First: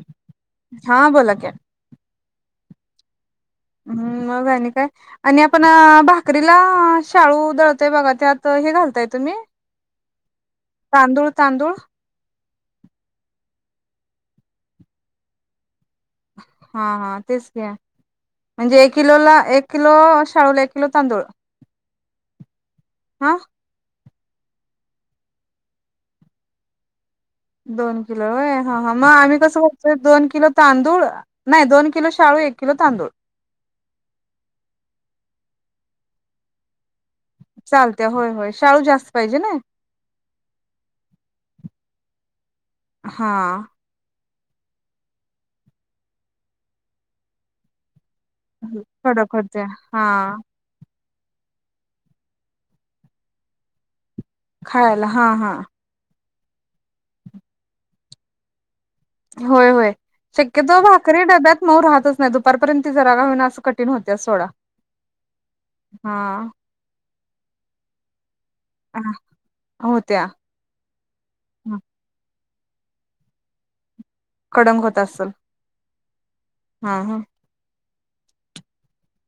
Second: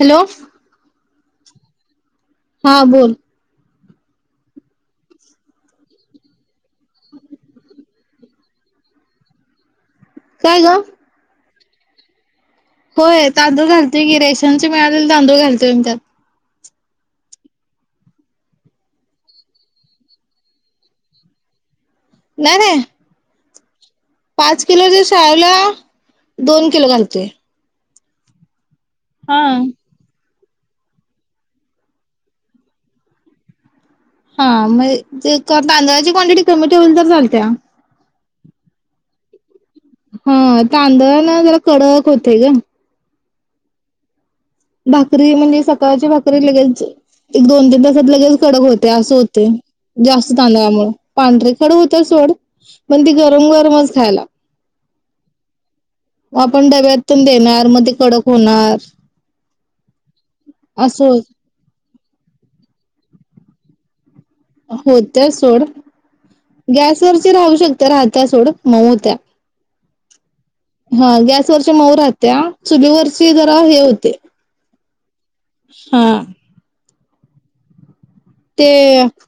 Hello हा बोला की. हा बोल. हम्म मग आणि काय आणि आपण भाकरीला शाळू दळतोय बघा. त्यात हे घालताय तुम्ही. काय ग. तांदूळ तांदूळ होय तांदूळ घलतोय की. रेशनचे मिळाले तांदूळ घालतोय मी त्यात. हा हा तेच घ्या. म्हणजे एक किलोला एक किलो शाळूला एक किलो तांदूळ. नाई नाई. [inaudible] पाच किलोच्या शाळूला दोन किलो घालतोय. दोन किलो व्हय हां हां म आम्ही हा कसं दोन किलो तांदूळ नाई दोन किलो शाळू. एक किलो तांदूळ. हा म ते तांदळाची क्वांटिटी कमी ठेवली तर चाल चालत्या होय होय शाळू जास्त पाहिजे ना. ह तांदळानं जरा कडक होतय ग. हां भाकरी म्हणजे सकाळची भाकरी लगेच एक दोन ते सात लगेच कडक होतय असं कडक होतय होत्या हा जास्त तांदळामुळ. पांढरी खड होत्या सोड पण ती गरम गरमच खायला खायला हा हा म आपण डब्यातुन देणार. म ते कडक होणार. होय होय शक्यतो असो भाकरी डब्यात मऊ राहतच नाई. दुपारपर्यंत ती जराका होईना असं कठीण होत होत्या सोड हा गॅसवरची राहू शकत्या राहत्या सोड. मऊ होत्या होत्या हा गॅसवरच्या मऊ राहत्या चुली वरची जरा हे होते. कडक होत असल हा हम् हम्. ते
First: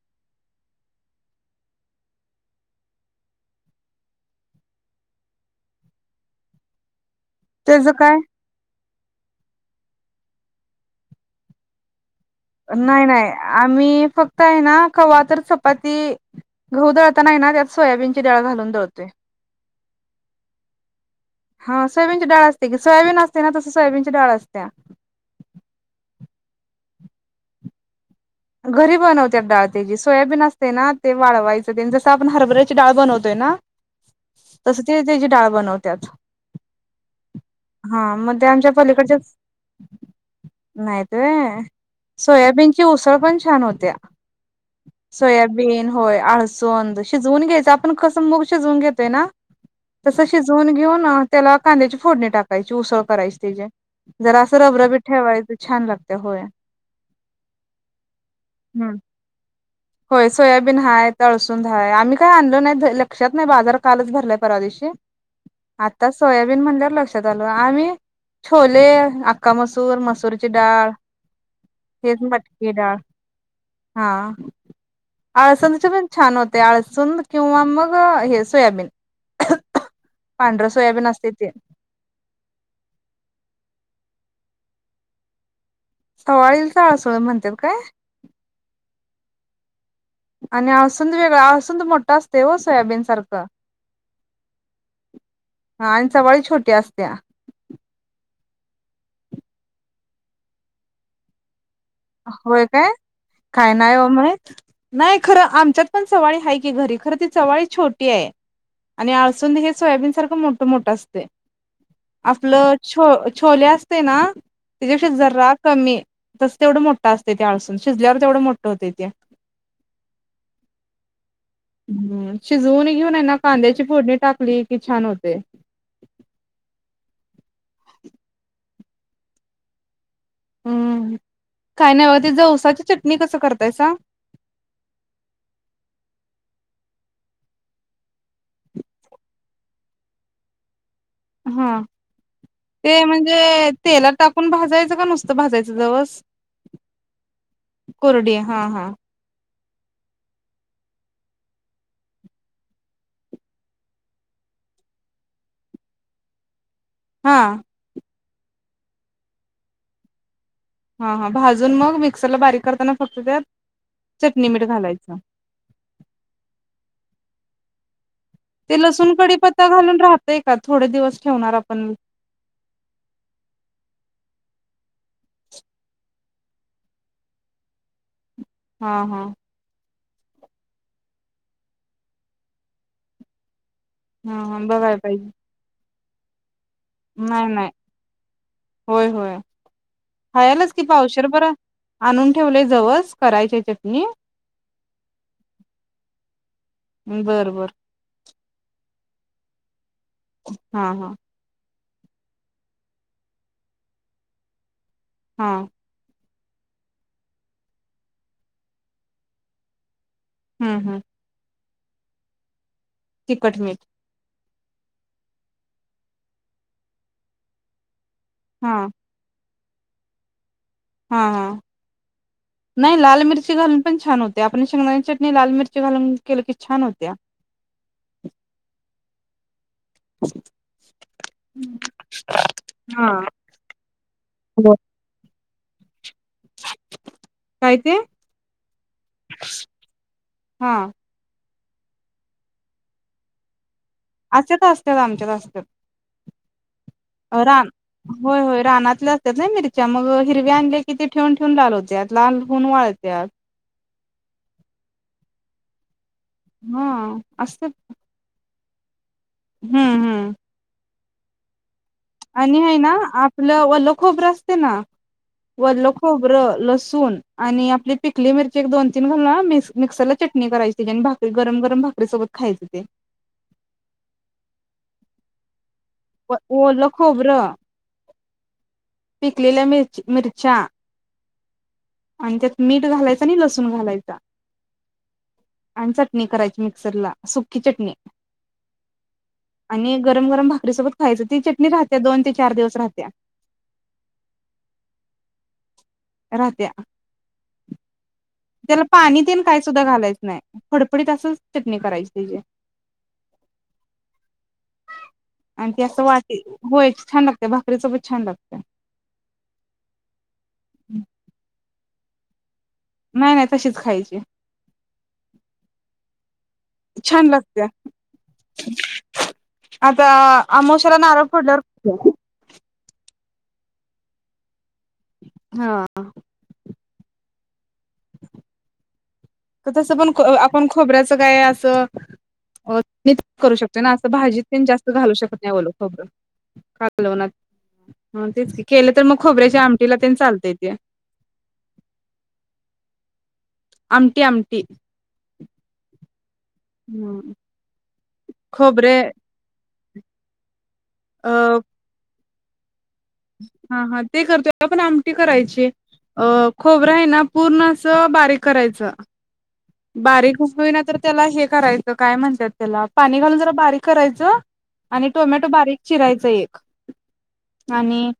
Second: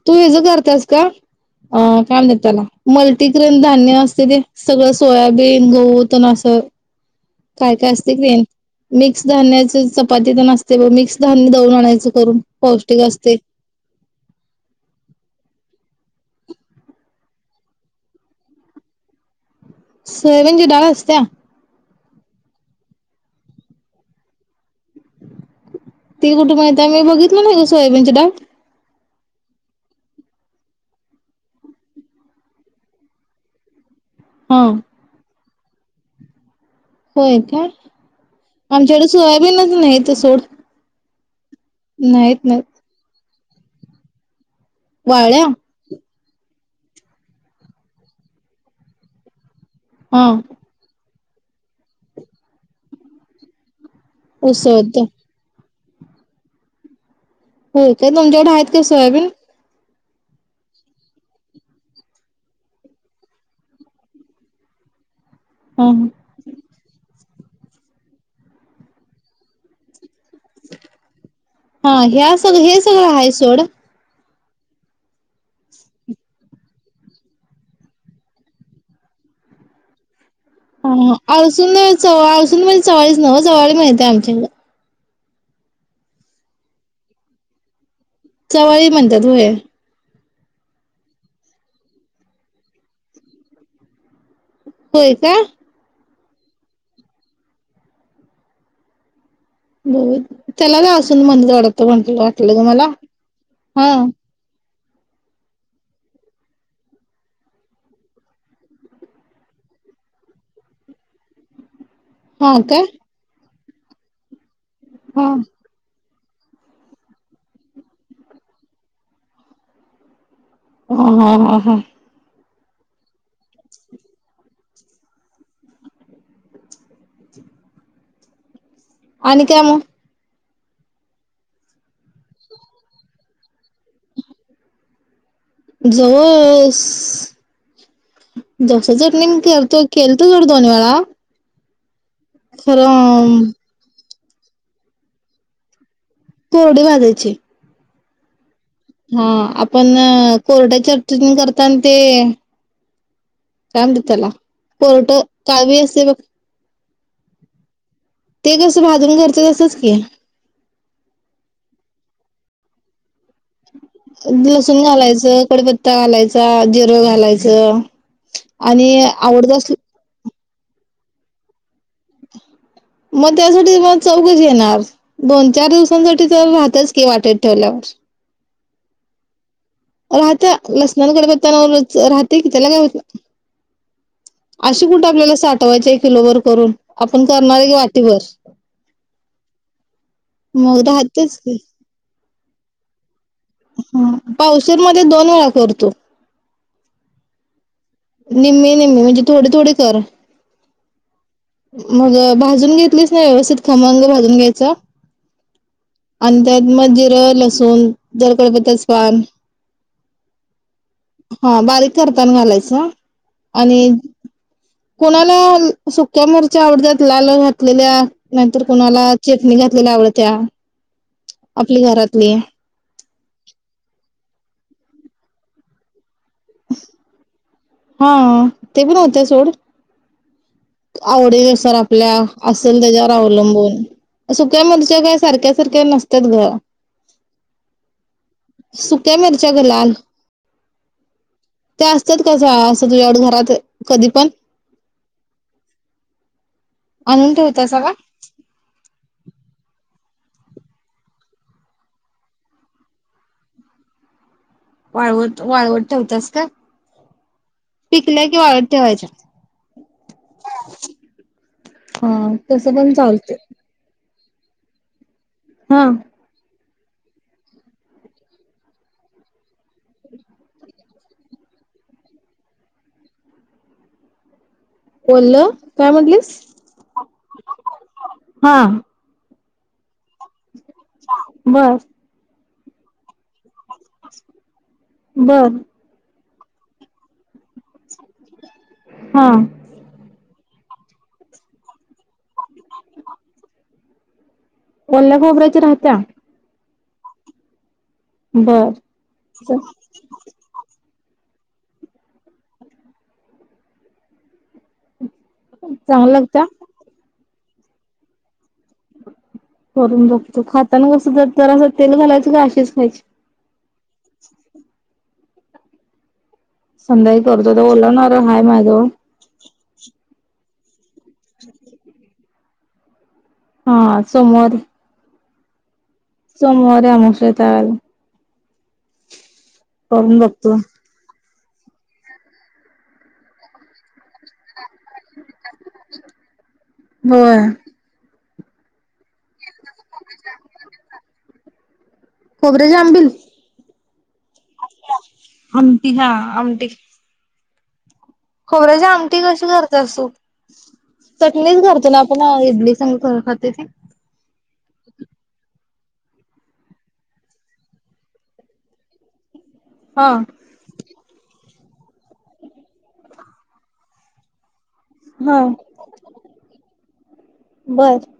तू हेज करत्यास का? अ काय म्हणत्यात त्याला मल्टीग्रेन धान्य असतय ते सगळं सोयाबीन गहू तेन असं. [inaudible] काय काय असतय की ते मिक्स धान्याची चपाती तन असत्या बग मिक्स धान्य दळुन आणायचं करून पौष्टिक नाही नाही असते. आम्ही फक्त हाय ना कवा तर चप पाती घहू दळताना हाय ना त्यात सोयाबीनची डाळ घालून दळतोय. सोयाबीनची डाळ असत्या. सोयाबीन ची डाळ असत्या की सोयाबीन असते ना तस सोयाबीन ची डाळ असत्या. ती कुठू मिळत्या मी बघितलं नाही ग सोयाबीन डाळ. घरी बनवत्यात डाळ त्याजी सोयाबीन असते ना ते वाळवायचं तेन जसं आपण हरभऱ्याची डाळ बनवतोय. ना हा तसं ते त्याजी डाळ बनवत्यात. होय काय हा म ते आमच्या आमच्याकडे पलीकडच्याच सोयाबीनच नाही तर सोड नाही. त व्हय नाहीत नाही सोयाबीन ची उसळ पण छान होत्या. वाळ्या सोयाबीन होय आळसुंद शिजवून घ्यायचं आपण कसं मूग शिजवून घेतोय ना. तसं हा शिजवून घेऊन त्याला कांद्याची फोडणी टाकायची उसळं करायची तेजी. जरा आसं रबरबी उसळत ठेवायच छान लागतय होय. होय काय तुमच्याकड हैत का हम्म सोयाबीन? होय सोयाबीन हाय आळसुंद हाय आम्ही काय आणलो नाई धड लक्षात नाही बाजार कालच भरलाय परवा दिवशी. हा आता सोयाबीन म्हणल्या वर लक्ष त आलं आम्ही छोले, आखा मसूर, मसूर ची डाळ हा हेच ह्या सगळ मटकी हे डाळ सगळं आहे सोड हा. आळसुंदाचे पण छान होय आळसुंद किंवा मग हे सोयाबीन. [inaudible] सोयाबीन ह असते ते आळसुंद चवाळ आळसुंद म्हणजे चवाळीच न्हवं चवळीच मिळत्या आमच्या ईकड. चवाळीलच आळसुंद म्हणत्यात काय? चवाळी म्हणत्यात व्हय. आणि आळसुंद वेगळा अळसुंद मोठा असतोय हो सोयाबीन सारखं. होय का. चवाळी छोटी असत्या. त्याला [unintelligible] म्हणल वाटत कोण तरी वाटलं होय ग मला हा. नाई खरं आमच्यात पण चवाळी हाय की घरी खरं ती चवाळी छोटी हाय. आणि आळसुंद हे सोयाबीन सारख मोठ मोठं असते. हा आपलं काय छो छोले असते ना त्याच्या हा ज कमी तेवढं मोठा असते ते अळसून शिजल्यावर तेवढं मोठ होते ते ह हा ह हा. हम्म शिजवून घेऊनना कांद्याची फोडणी टाकली कि छान होते. आणि काय मग हम्म काय नाही ब ते जवसाची चटणी कसं करतायस. जस जस चटणी करतो केलतो जर दोन्ही वेळा हा ते खरं म्हणजे तेलात टाकून भाजायचं का नुसतं भाजायचं जवस. कोरडे वाजायचे. कुरुडया. हा आपण कोर्टाच्या अडचणी करताना ते काय म्हते त्याला पुरठं कावी असे बघ. हा ते कसं भाजून घरचं तसच की हा हा भाजून मग मिक्सरला बारीक करताना फक्त त्यात चटणी मीठ लसूण घालायचं कडपत्ता घालायचा जिर घालायचं ते आणि लसूण आवडत कडीपत्ता असल घालून राहतय का थोडे दिवस ठेवणार आपण मग त्यासाठी मला चौ कशी येणार दोन चार दिवसांसाठी चव राहत्याच की वाटीत ठेवल्यावर [inaudible] हा हा राहत लसना कडीपत्ता करताना राहते कि त्याला कय होत हा हा अशी बघाय कुठे पाहिजे आपल्याला साठवायच आहे किलोभर करून आपण क नाही नाही होय होय खायालाच मग कि पावशेर राहतेच भर की आणून ठेवले जवस करायची आहे चटणी पावशेर मध्ये दोन वेळा करतो. बर बर निम्मे निम्मे म्हणजे थोडे थोडे कर हा हा मग भाजून घेतलीस ना व्यवस्थित खमंग भाजून घ्यायचा हा आणि त्यात मग जिर लसूण जरा कढीपत्त्याच पान हम्म हम्म हा बारीक करताना घालायचं तिखट मीठ आणि कोणाला सुक्या मिरच्या आवडतात लाल घातलेल्या नाही तर हा कोणाला मी घातलेल्या आवडत्या हा आपली घरातली नाही लाल मिरची घालून पण छान होते आपण शेंगदाणे चटणी लाल मिरची घालून केलं की छान होत्या. हा ते पण होत्या सोड [inaudible] आवडी नुसार आपल्या असेल हा त्याच्यावर अवलंबून सुक्या हो. मिरच्या काय सारख्या सारख्या नस त्यात ग काय ते सुक्या मिरच्या ग लाल हा ते असतात कसं असं तुझ्याकडं घरात कधी पण अशेच असत्यात आमच्यात आणून असत्यात रान ठेवतासा का? होय होय रानातल्या नाही मिरच्या मग हिरव आणले कि ते ठेवून ठेऊून लाल होत्या लाल होऊन वाळत्यात वाळवत वाळवत ठेवतच हा अस की वाळत ठेवायच्या हं हं [inaudible] हा आणि तसं हाय ना पण चालतंय. आपलं वल्ल खोबरं असते ना हा. वल्ल खोबरं लसू लसूण आणि आपली पिकली मिरची एक दोन तीन घालून मिक्सर ला चटणी करायची भाकरी गरम गरम भाकरी सोबत खायचं ते वल्ल ओलं खोबर हा पिकलेल्या मिर मिरच्या बर. आणि त्यात मीठ घालायचं आणि लस घालायचा बर आणि चटणी करायची मिक्सर ला सुकी चटणी हा आणि गरम गरम भाकरी सोबत खायच ती चटणी राहत्या दोन ते चार दिवस राहत्या ओल्या खोबऱ्याची राहत्या राहत्या बर. त्याला पाणी तेन काय सुद्धा घालायचं नाही फड फडीत अस चटणी करायची तेजी आणि ती असं चांगल्या वाटी लागत्या होय छान लागते भाकरी सोबत छान लागते. करून बघतो खाताना कस ज तर असं तेल घालायचं का अशीच खायची? नाही नाही तशीच खायचे. संध्याकाळी छान करतो तर लागते ओला नारळ हाय माझ्याजवळ आता, आमोवशाला नारळ फोडल्यावर. हां सोमवारी, हां, सोमवारी आमुवश्या य त्यावेळेला, तसं पण करून बघतो. आपण खोबऱ्याचं गाय, मीच करू शकतो ना असं भाजी. मी पण जास्त घालू शकत नाही ओलं खोबरं कालवणात होय. ह तेच क केलं तर मग खोबऱ्याच्या आमटीला ते चालतंय ते खोबरे ज आंबिल, आमटी आमटी आमटी हा हम्म, खोबऱ्या ज आमटी कशी करत्यास तू अ चटणीच करतो ना आपण इडली संग करून खातेस करते. पण आमटी करायची अ खोबरं आहे ना पूर्ण असं बारीक करायचं. हा बारीक उसवि ना तर त्याला हे करायचं काय म्हणतयात त्याला पाणी घालून जरा बारीक करायचं. आणि हा टोमॅटो बारीक चिरायचा एक बर आणि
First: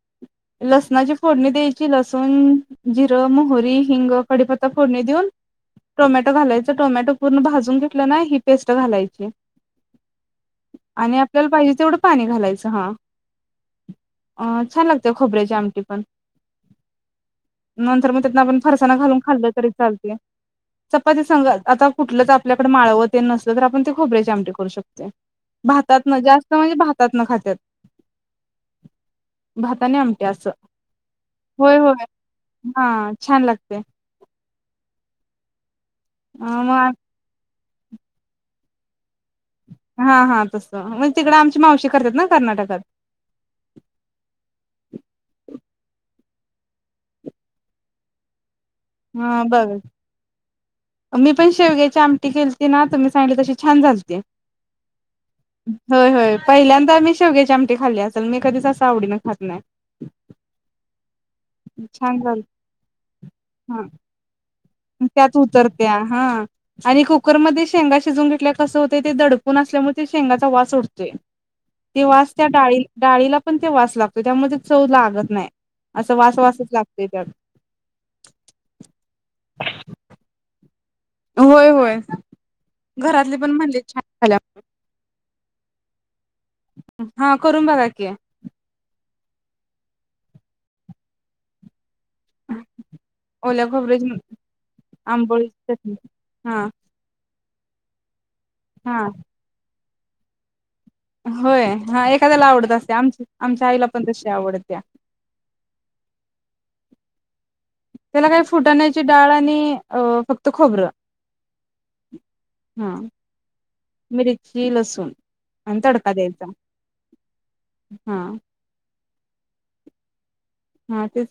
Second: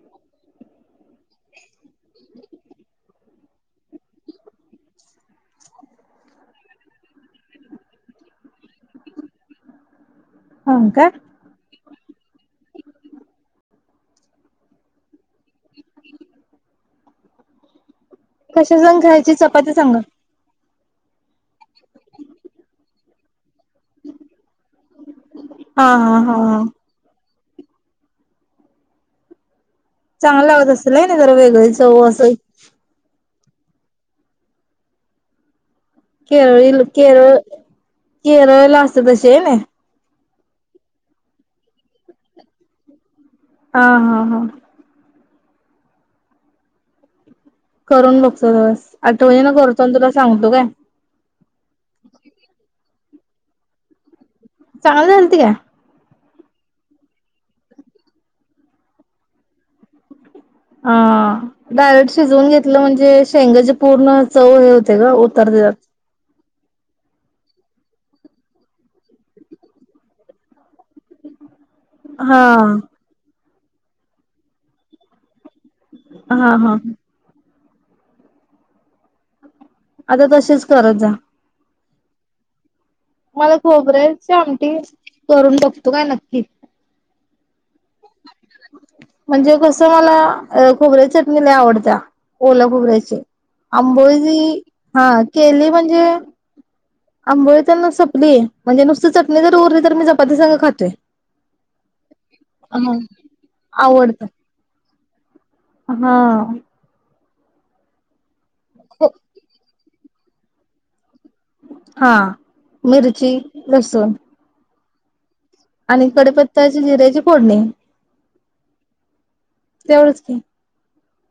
लसणाची फोडणी द्यायची लसूण जिरं मोह री हिंग कपत्ता फोडणी दीऊन टोमॅटो घालायच टोमॅटो पूर्ण भाजून घेतलं ना ही पेस्ट घालायची हा का आणि आपल्याला पाहिजे तेवढं पाणी घालायचं हा छान लागत खोबऱ्याच्या आमच्या ती पण नंतर मग त्यात आपण कशा फरसाना संग घालून खायची खाल्लं तरी चपाती संग चालते चपातीसंग ते सांगत आता कुठलंच आपल्याकडे माळवतते नसत नायंतर आपण खोबऱ्याची आमटी करू शकतोय हा हा भातातनं हा जास्त हा म्हणजे भात न खात तत. भाताने आमट्या चांगल असं लागत असेल हाय ना जरा वेगळी होय चव होय असं हां छान लागतं. केरळी केरळ केरळला असत तशी ना हा हा तसं म्हणजे तिकडं आमची मावशी करतात ना कर्नाटकात. हां हां हां, [unintelligible] करून बघतो तस हा आठवणीन ना बघ करतो तुला सांगतो काय मी पण शेवग्याची आमटी केेलती ना तुम्ही सांगली तशी छान झालती. चांगलं झालती काय? होय होय पहिल्यांदा मी शेवगेचे आमटे खाल्ले असेल मी कधीच असं आवडीन खात नाही. हा डायरेक्ट छान झालं शिजवून घेतलं म्हणजे शेंगचे हा पूर्ण चव होते ग त्यात उतरते उतरत्या हा. आणि कुकरमध्येध्ये शेंगा शिजवून घेतल्या कसं होतंय ते दडपून असल्यामुळे ते शेंगाचा वास उडतोय. ते वास त्या हा. डाळी डाळीला पण ते वास लागतो त्यामुळे चव लागत नाही. असं हा वासवासच हा लागतय त्यात आता तसेच करत जा. [inaudible] पण मला म्हणले खबर छान आहे श झाल्या आमटी करून बघतो का नक्कीच हा करून बघा की. म्हणजे कस मला खोबऱ्या चटणीला आवडत्या. ओल खोबऱ्याचे ओल्या खोबऱ्याची अंबोजी हा केली आंबोळीची चटणी म्हणजे हा आंबोळी तरना सपली म्हणजे हा नुसतं चटणी जर उरली तर मी चपाती स खात होय हा एखाद्याला आवडत असते आम आमच्या आईला पण आवडत तशी आवडत्या. हा त्याला काही फुटाण्याची डाळ आणि अ फक्त खोबरं हा हा मिरची लसूण मिर्ची लसूण आणि तडका द्यायचा कढीपत्त्याची जिऱ्याची फोडणी हा तेवढंच की हा तेच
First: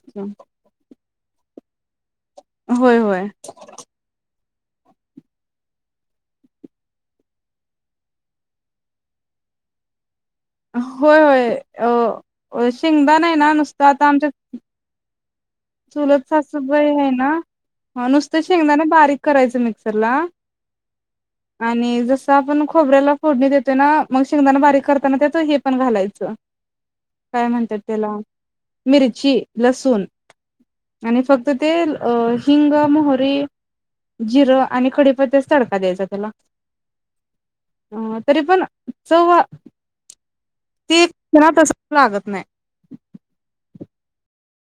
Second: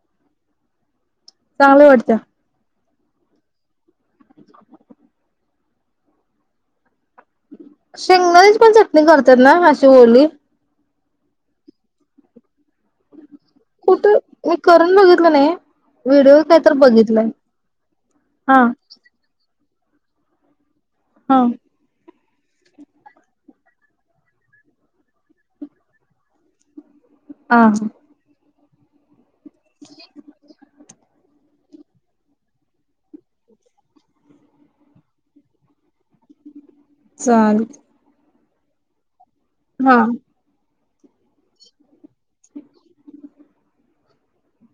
चांगलं वाटतं होय होय शेंगदााण्याची पण चटणी करतात ना अशी ओली? होय होय अ शेंगदा नाही ना नुसतं आता कुठं आमच्या मी करून बघितलं नाही. चुलत व्हिडिओ काय तर सासुबाई आहे बघितलाय ना नुसत हा शेंगदाना बारीक करायचं मिक्सरला हा आणि जस आपण खोबऱ्याला फोडणी देतोय ना मग शेंगदाणा बारीक करताना त्यात हे पण घालायचं. काय हा म्हणतात हा त्याला मिरची लसूण आणि फक्त ते हिंग मोहरी जिरं आणि कढीपत्त्याच तडका द्यायचा त्याला. चालेल तरी पण चव हा ते क्षणात अस लागत नाही.